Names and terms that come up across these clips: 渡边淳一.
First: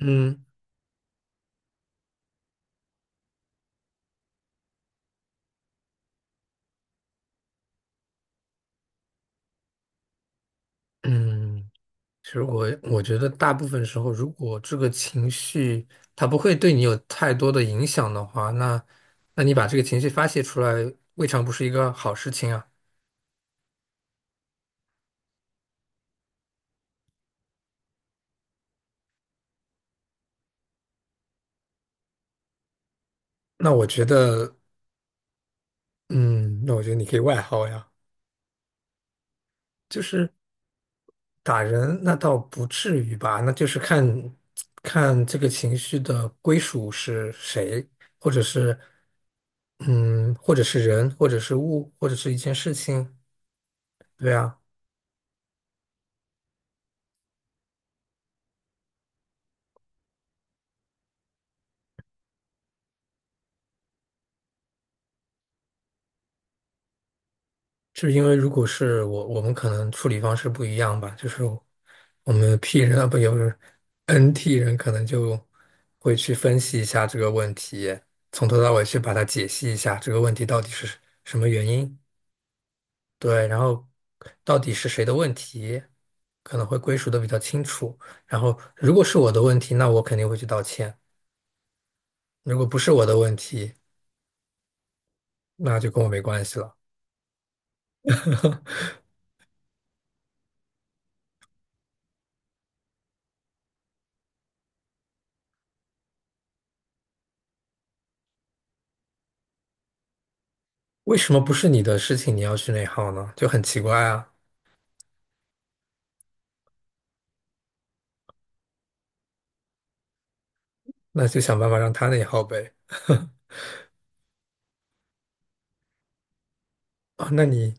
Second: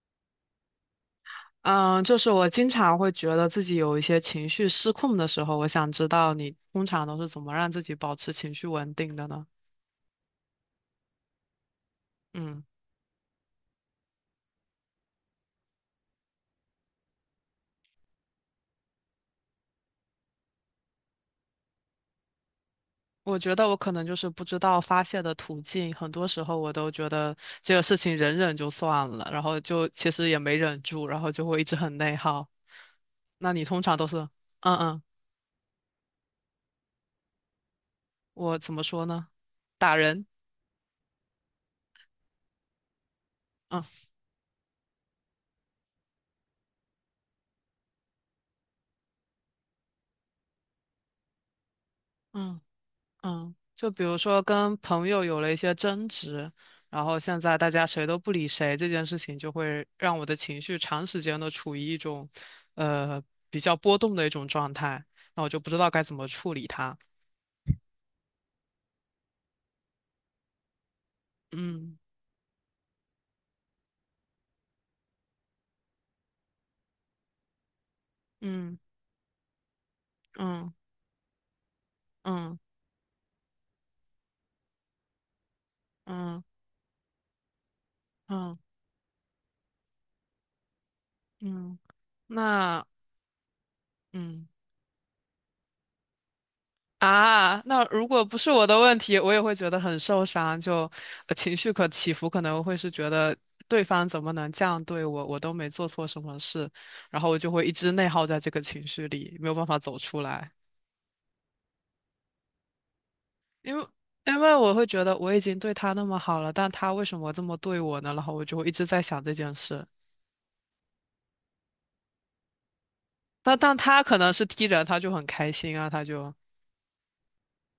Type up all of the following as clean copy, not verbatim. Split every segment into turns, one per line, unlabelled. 嗯
嗯，就是我经常会觉得自己有一些情绪失控的时候，我想知道你通常都是怎么让自己保持情绪稳定的呢？
嗯，其实
嗯，
我觉得大部分时候，如果这个情绪它不会对你有太多的影响的话，那你把这个情绪发泄出来，未尝不是一个好事情啊。
我觉得我可能就是不知道发泄的途径，很多时候我都觉得这个事情忍忍就算了，然后就其实也没忍住，然后就会一直很内耗。那你
那
通
我
常
觉
都是，
得，
嗯嗯，
嗯，那我觉得你可以外耗呀，
我怎么说呢？打
就
人，
是打人，那倒不至于吧，那就是
嗯
看看这个情绪的归属是谁，或者是嗯，或者是人，或者是物，或者是一件
嗯。
事情，
嗯，就比如
对
说
啊。
跟朋友有了一些争执，然后现在大家谁都不理谁，这件事情就会让我的情绪长时间的处于一种，呃，比较波动的一种状态，那我就不知道该怎么处理它。
就是因为如果是我，我们可能处理方式不一样吧，就是
嗯
我们 P 人啊，不，有 NT 人可能就会去分析一下这个问题，从头到
嗯
尾去把它解析一下，这个问题到底
嗯
是什么原因，
嗯
对，然后到底是谁的问题，
嗯
可能会归属的比较清楚。然
嗯
后如果是我的问题，那我肯定会去道歉；
嗯，
如果不
那
是我的问题，
嗯。
那就跟我没关系了。
啊，那如果不是我的问题，我也会觉得很受伤，就情绪可起伏，可能会是觉得对方怎么能这样对我，我都没做错什么事，然后我就会一直内耗在这个情绪里，没有办法走出来，
为什么不是你的事情你要去内耗呢？就很
因
奇
为
怪啊。
因为我会觉得我已经对他那么好了，但他为什么这么对我呢？然后我就会一直在想这件事。
那就想办法让他那耗呗。
但他可能是 T 人，他就很开心啊，他就
啊，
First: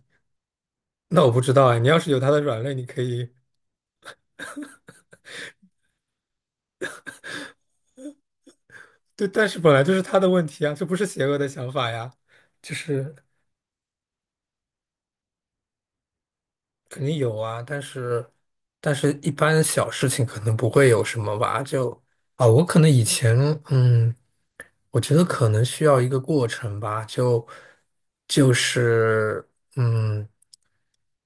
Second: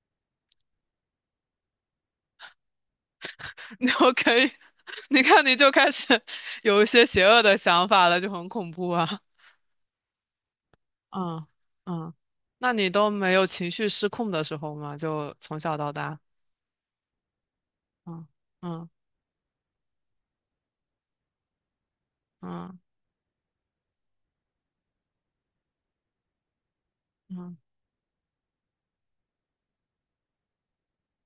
那我不知道哎，你要是有他的软肋，你可以
你我可以，你看你就开始有一些邪恶的想法了，就很恐怖啊。
对，但是本来就是他的问题啊，这不是邪恶
嗯
的想法呀，
嗯，那
就
你都
是
没有情绪失控的时候吗？就从小到大，
肯定有啊，但是
嗯嗯
但是一般小事情可能不会有什么吧，就啊，我
嗯
可能以前嗯，我觉得可能需要一个过程吧，
嗯
就是嗯。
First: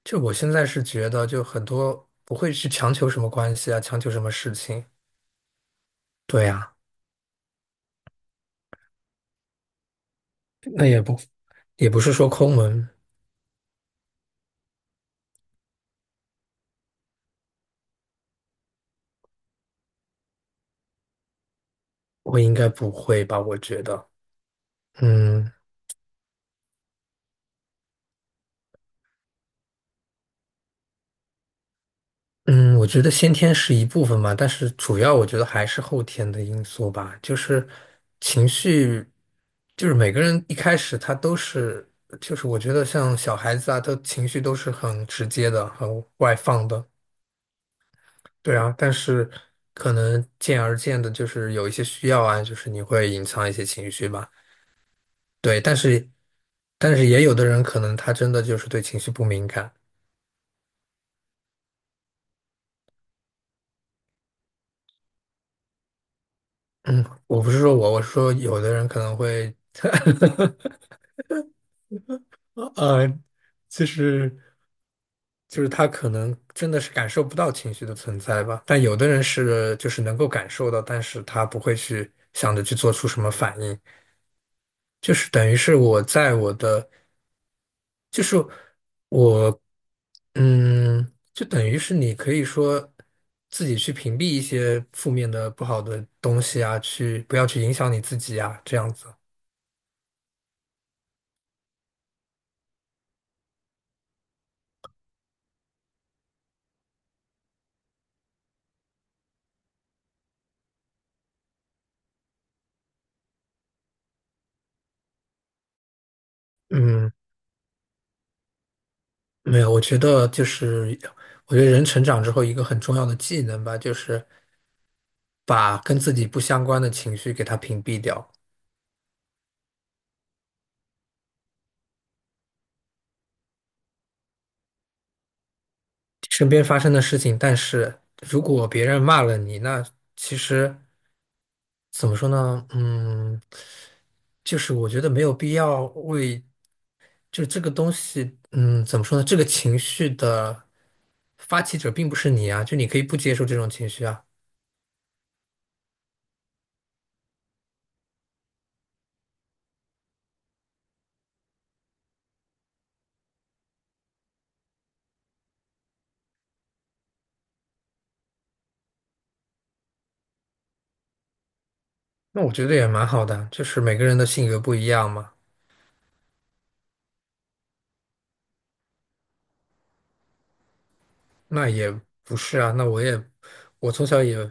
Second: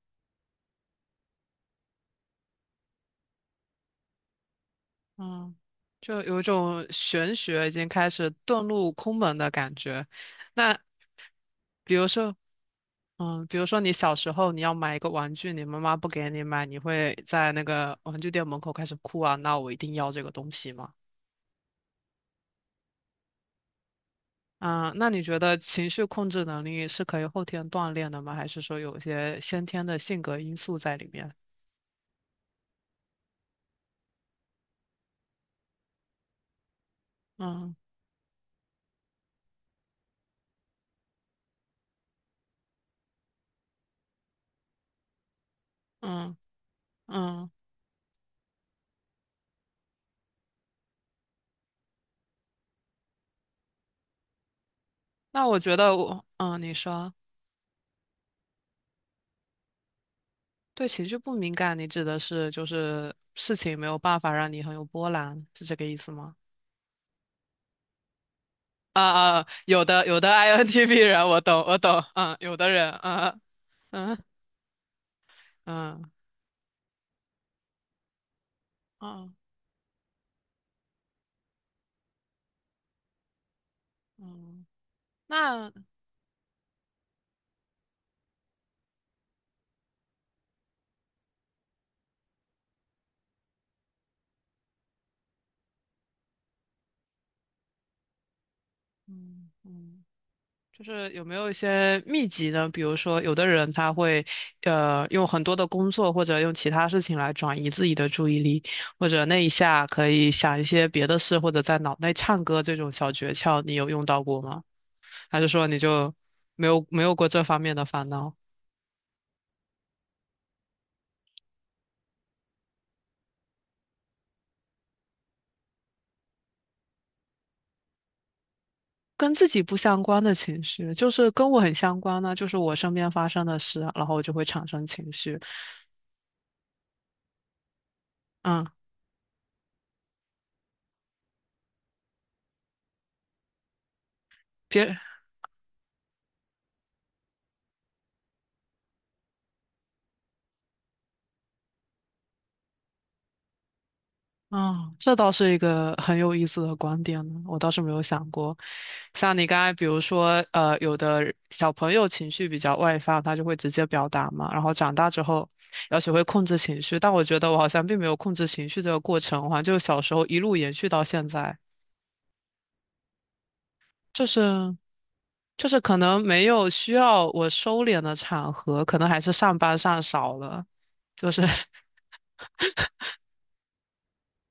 就我现在是觉得，就很多不会去强求什么关系啊，强求什么事情。
嗯，就有一
对呀。
种玄学已经开始遁入空门的感觉。那
也
比
不
如
是说
说，
抠门，
嗯，比如说你小时候你要买一个玩具，你妈妈不给你买，你会在那个玩具店门口开始哭啊，那我一定要这个东西吗？
我应该不会吧？
嗯，那你觉
嗯
得情绪控制能力是可以后天锻炼的吗？还是说有一些先天的性格因素在里面？
嗯，我觉得先天是一部分吧，但是主要我觉得还是后天的因素吧，就是
嗯
情绪，就是每个人一开始他都是，就是我觉得像小孩子啊，他情绪都是很直接的，很外
嗯
放的，
嗯，
对啊，但是可能渐而渐的，就是有一些需要啊，就是你会隐藏一些情绪吧，
那我
对，但
觉得
是
我，嗯，你
但是
说
也有的人可能他真的就是对情绪不敏感。
对情绪不敏感，你指的是就是事情没有办法让你很有波澜，是这个意思吗？
我不是说我，我是说有的人可
啊
能
啊，
会，
有的有的 INTP 人，我懂我懂，嗯，有的人，
呃，
啊
其
嗯
实就是他
嗯
可能真的是感受不到情绪的存在吧，但有的人
嗯
是就是能够感受到，但是他不会去想着去做出什么反应，
嗯，
就是等于
那
是我在我的。就是我，就等于是你可以说自己去屏蔽一些负面的、不好的东西啊，去不要去影响你自己啊，这样子。
嗯嗯。就是有没有一些秘籍呢？比如说，有的人他会，用很多的工作或者用其他事情来转移自己的注意力，或者那一下可以想一些别的事，或者在脑内唱歌这种小诀窍，你有用到过吗？还是说你就没有没
嗯。
有过这方面的烦恼？
没有，我觉得人成长之后一个很重要的技能吧，就是把跟自己不相关的情绪给它屏蔽掉。
跟自己不相关的情绪，就是跟我很相关呢，就是我身边发生的事，然后我就会产生情绪。
身边发生的事情，但是如
嗯，
果别人骂了你，那其实怎么说呢？嗯，就是我
别
觉得没有必要为就这个东西，怎么说呢？这个情绪的发起者并不是你啊，就你可以不接受这种情绪啊。
啊，这倒是一个很有意思的观点呢，我倒是没有想过。像你刚才，比如说，有的小朋友情绪比较外放，他就会直接表达嘛，然后长大之后要学会控制情绪。但我觉得我好像并没有控制情绪这个过程，好像就小时候一路延续到现在，
那我觉得也蛮好的，就是每个人
就
的性格不
是
一样嘛。
就是可能没有需要我收敛的场合，可能还是上班上少了，就是
那也 不是啊，那我也，我从小也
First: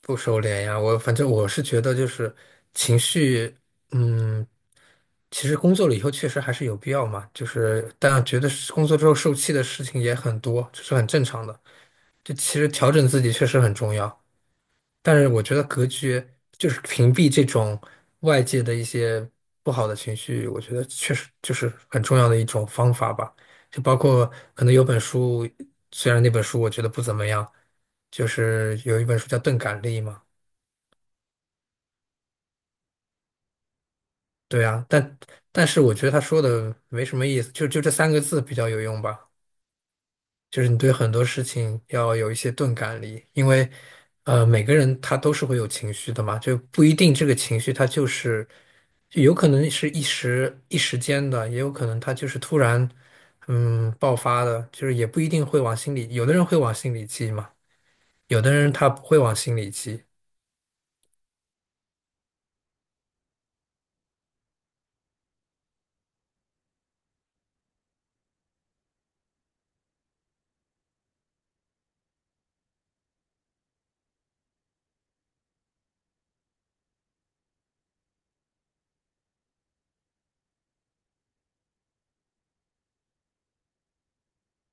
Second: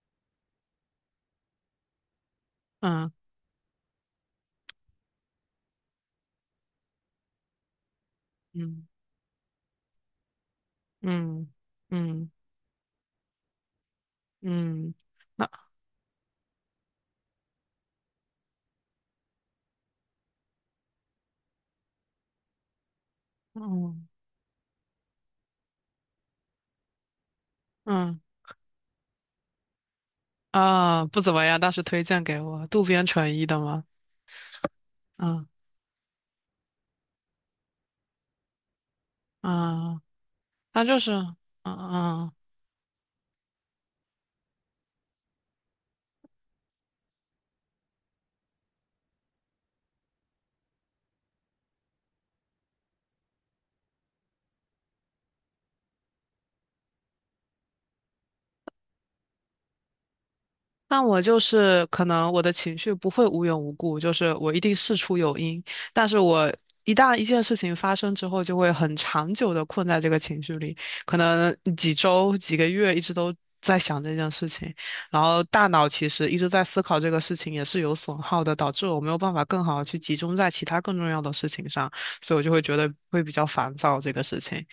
不收敛呀。我反正我是觉得，就是情
嗯
绪，嗯，其实工作了以后确实还是有必要嘛。就是，但觉得是
嗯
工作之后受气的事情也很多，这是很正常
嗯
的。
嗯
就其实调整自己确实很重要。
嗯，
但是我
那
觉得格局就是屏蔽这种外界的一些不好的情绪，我觉得确实就是很重要的一种方法吧。就包
嗯。
括可能有本书，虽然那本书我觉得不怎么样，
嗯
就是有一本书叫《钝感力》嘛，
啊，不怎么样，但是推荐给我渡边淳一的吗？
对啊，但
嗯
但是我觉得他说的没什么意思，就这三个字比较有用吧。
嗯，
就是你
他
对
就
很
是
多
嗯
事情要有
嗯
一些钝感力，因为，每个人他都是会有情绪的嘛，就不一定这个情绪他就是，就有可能是一时间的，也有可能他就是突然，爆发的，就是也不一定会往心里，有的人会往心里记嘛，有的人他不会往心里记，
那我就是可能我的情绪不会无缘无故，就是我一定事出有因，但是我一旦一件事情发生之后，就会很长久的困在这个情绪里，可能几周、几个月一直都在想这件事情，然后大脑其实一直在思考这个事情也是有损耗的，导致我没有办法更好的去集中在其他更重要的事情上，所以我就会觉得会比较烦躁这个事情，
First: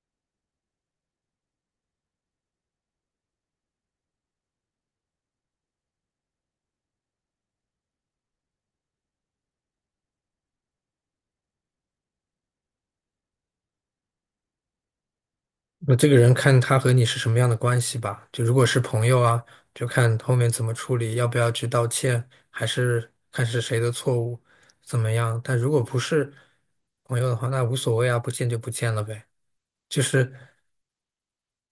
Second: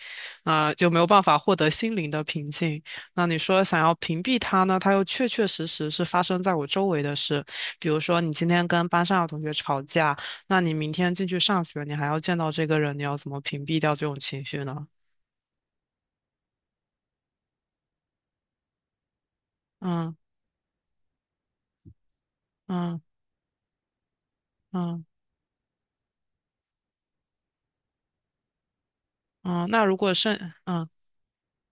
啊、就没有办法获得心灵的平静。那你说想要屏蔽他呢，他又确确实实是发生在我周围的事。比如说，你今天跟班上的同学吵架，那你明天进去上学，你还要见到这个人，你要怎么屏蔽掉这种情绪呢？
那这个人看他和你是什么样的关系吧。就如果是朋友啊，就
嗯
看后面怎么处理，要不要去道歉，还
嗯
是看是谁的错误，怎
嗯
么样。但如果不是朋友的话，那无所谓啊，不见就不见了呗。
嗯，那如
就
果
是
是嗯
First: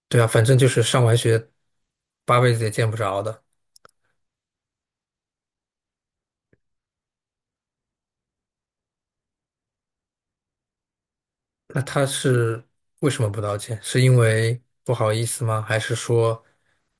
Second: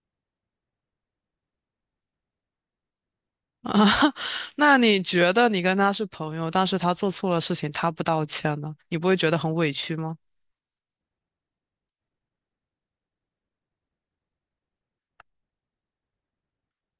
对啊，反正就是上完学八辈子也见不着的。
啊，那你觉得你跟他是朋友，但是他做错了事情，他不道歉呢，你不会觉得很委屈吗？
那他是为什么不道歉？是因为不好意思吗？还是说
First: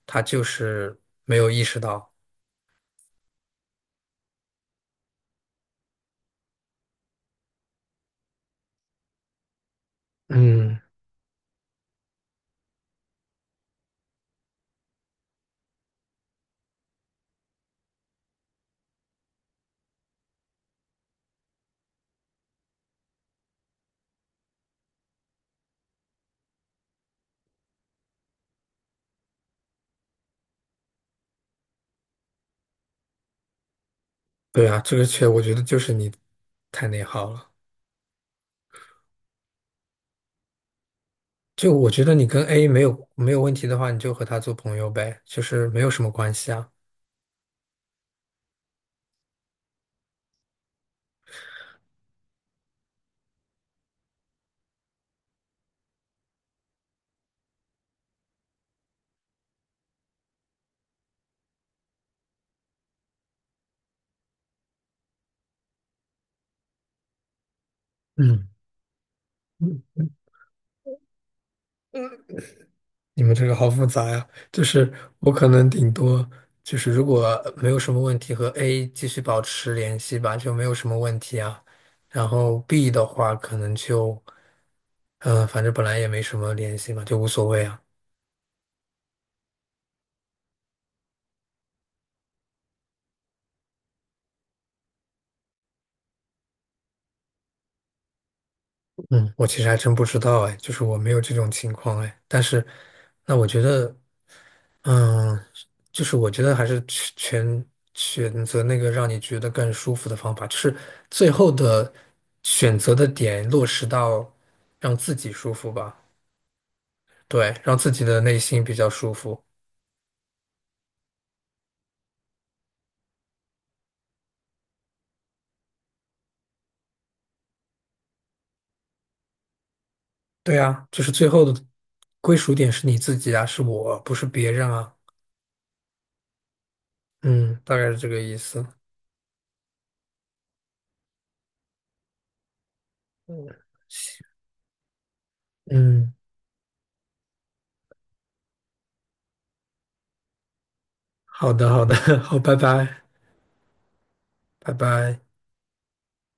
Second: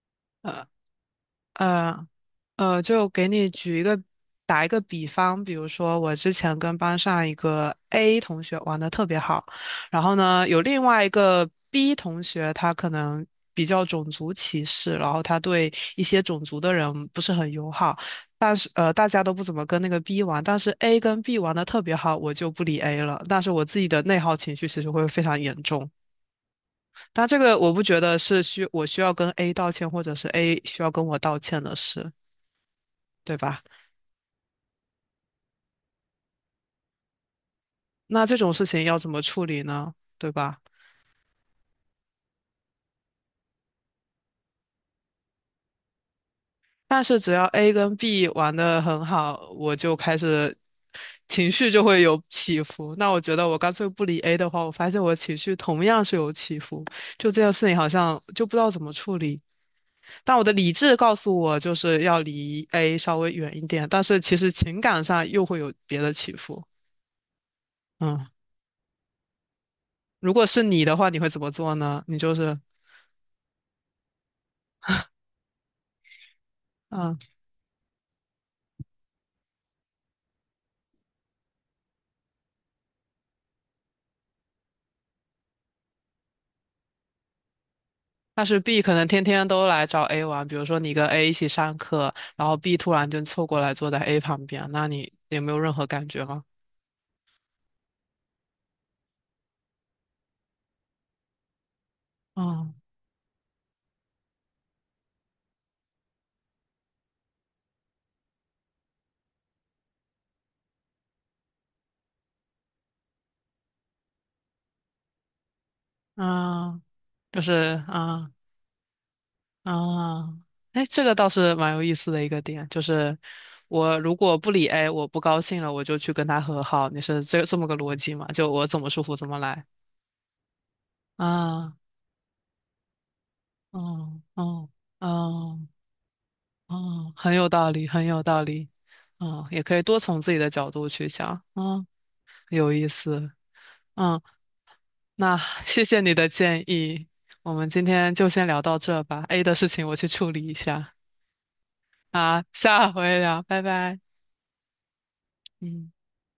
他就
呃
是没有意识
呃
到？
就给你举一个打一个比方，比如说我之前跟班上一个 A 同学玩的特别好，然后呢，有
嗯，
另外一个 B 同学，他可能比较种族歧视，然后他对一些种族的人不是很友好，但是大家都不怎么跟那个 B 玩，但是 A 跟 B 玩的特别好，我就不理 A 了，但是我自己的内耗情绪其实会非常严重。但这个我不觉得是我需要跟 A 道歉，或者是 A 需要跟我道歉的事，对吧？
对啊，这个确我觉得就是你太内耗了。
那这种事情要怎么处理呢？对吧？
就我觉得你跟 A 没有问题的话，你就和他做朋友呗，就是没有什么关系啊。
但是只要 A 跟 B 玩的很好，我就开始情绪就会有起伏。那我觉得我干脆不理 A 的话，我发现我情绪同样是有起伏。就这件事情好像就不知道怎么处理。但我的理智告诉我就是要离 A 稍微远一点，但是其实情感上又会有别的起伏。嗯，
嗯嗯，
如果是你的话，你会怎么做呢？你就是。
你们这个好复杂呀、就是我可能顶多就是如
嗯。
果没有什么问题，和 A 继续保持联系吧，就没有什么问题啊。然后 B 的话，可能就反正本来也没什么联系嘛，就无所谓啊。
但是 B 可能天天都来找 A 玩，比如说你跟 A 一起上课，然后 B 突然就凑过来坐在 A 旁边，那你也没有任何感觉吗？
嗯，我其实还真不知道哎，就是我没有这种情况哎，但是
嗯
那我觉得。嗯，就是我觉得还是全选择那个让你觉得更舒服的方法，就是最后的选择的点落实到让自己舒服吧，
嗯，就
对，让
是
自己的
嗯
内心比较舒服。
嗯，哎，这个倒是蛮有意思的一个点，就是我如果不理 A，我不高兴了，我就去跟他和好，你是这么个逻辑嘛？就我怎么舒服怎么来。
对啊，就是最后的
啊，
归属点是你自己啊，是我，不
嗯
是别人
嗯
啊。
嗯嗯，很有
嗯，
道
大
理，
概是
很
这个
有
意
道
思。
理。嗯，也可以多从自己的角度去想。嗯。有意思。嗯，那 谢谢
嗯，
你的建议，我们今天就先聊到这吧。A 的事情我去处理一下。
好的，好的，好，
啊，
拜
下
拜，
回聊，拜拜。
拜拜。
嗯。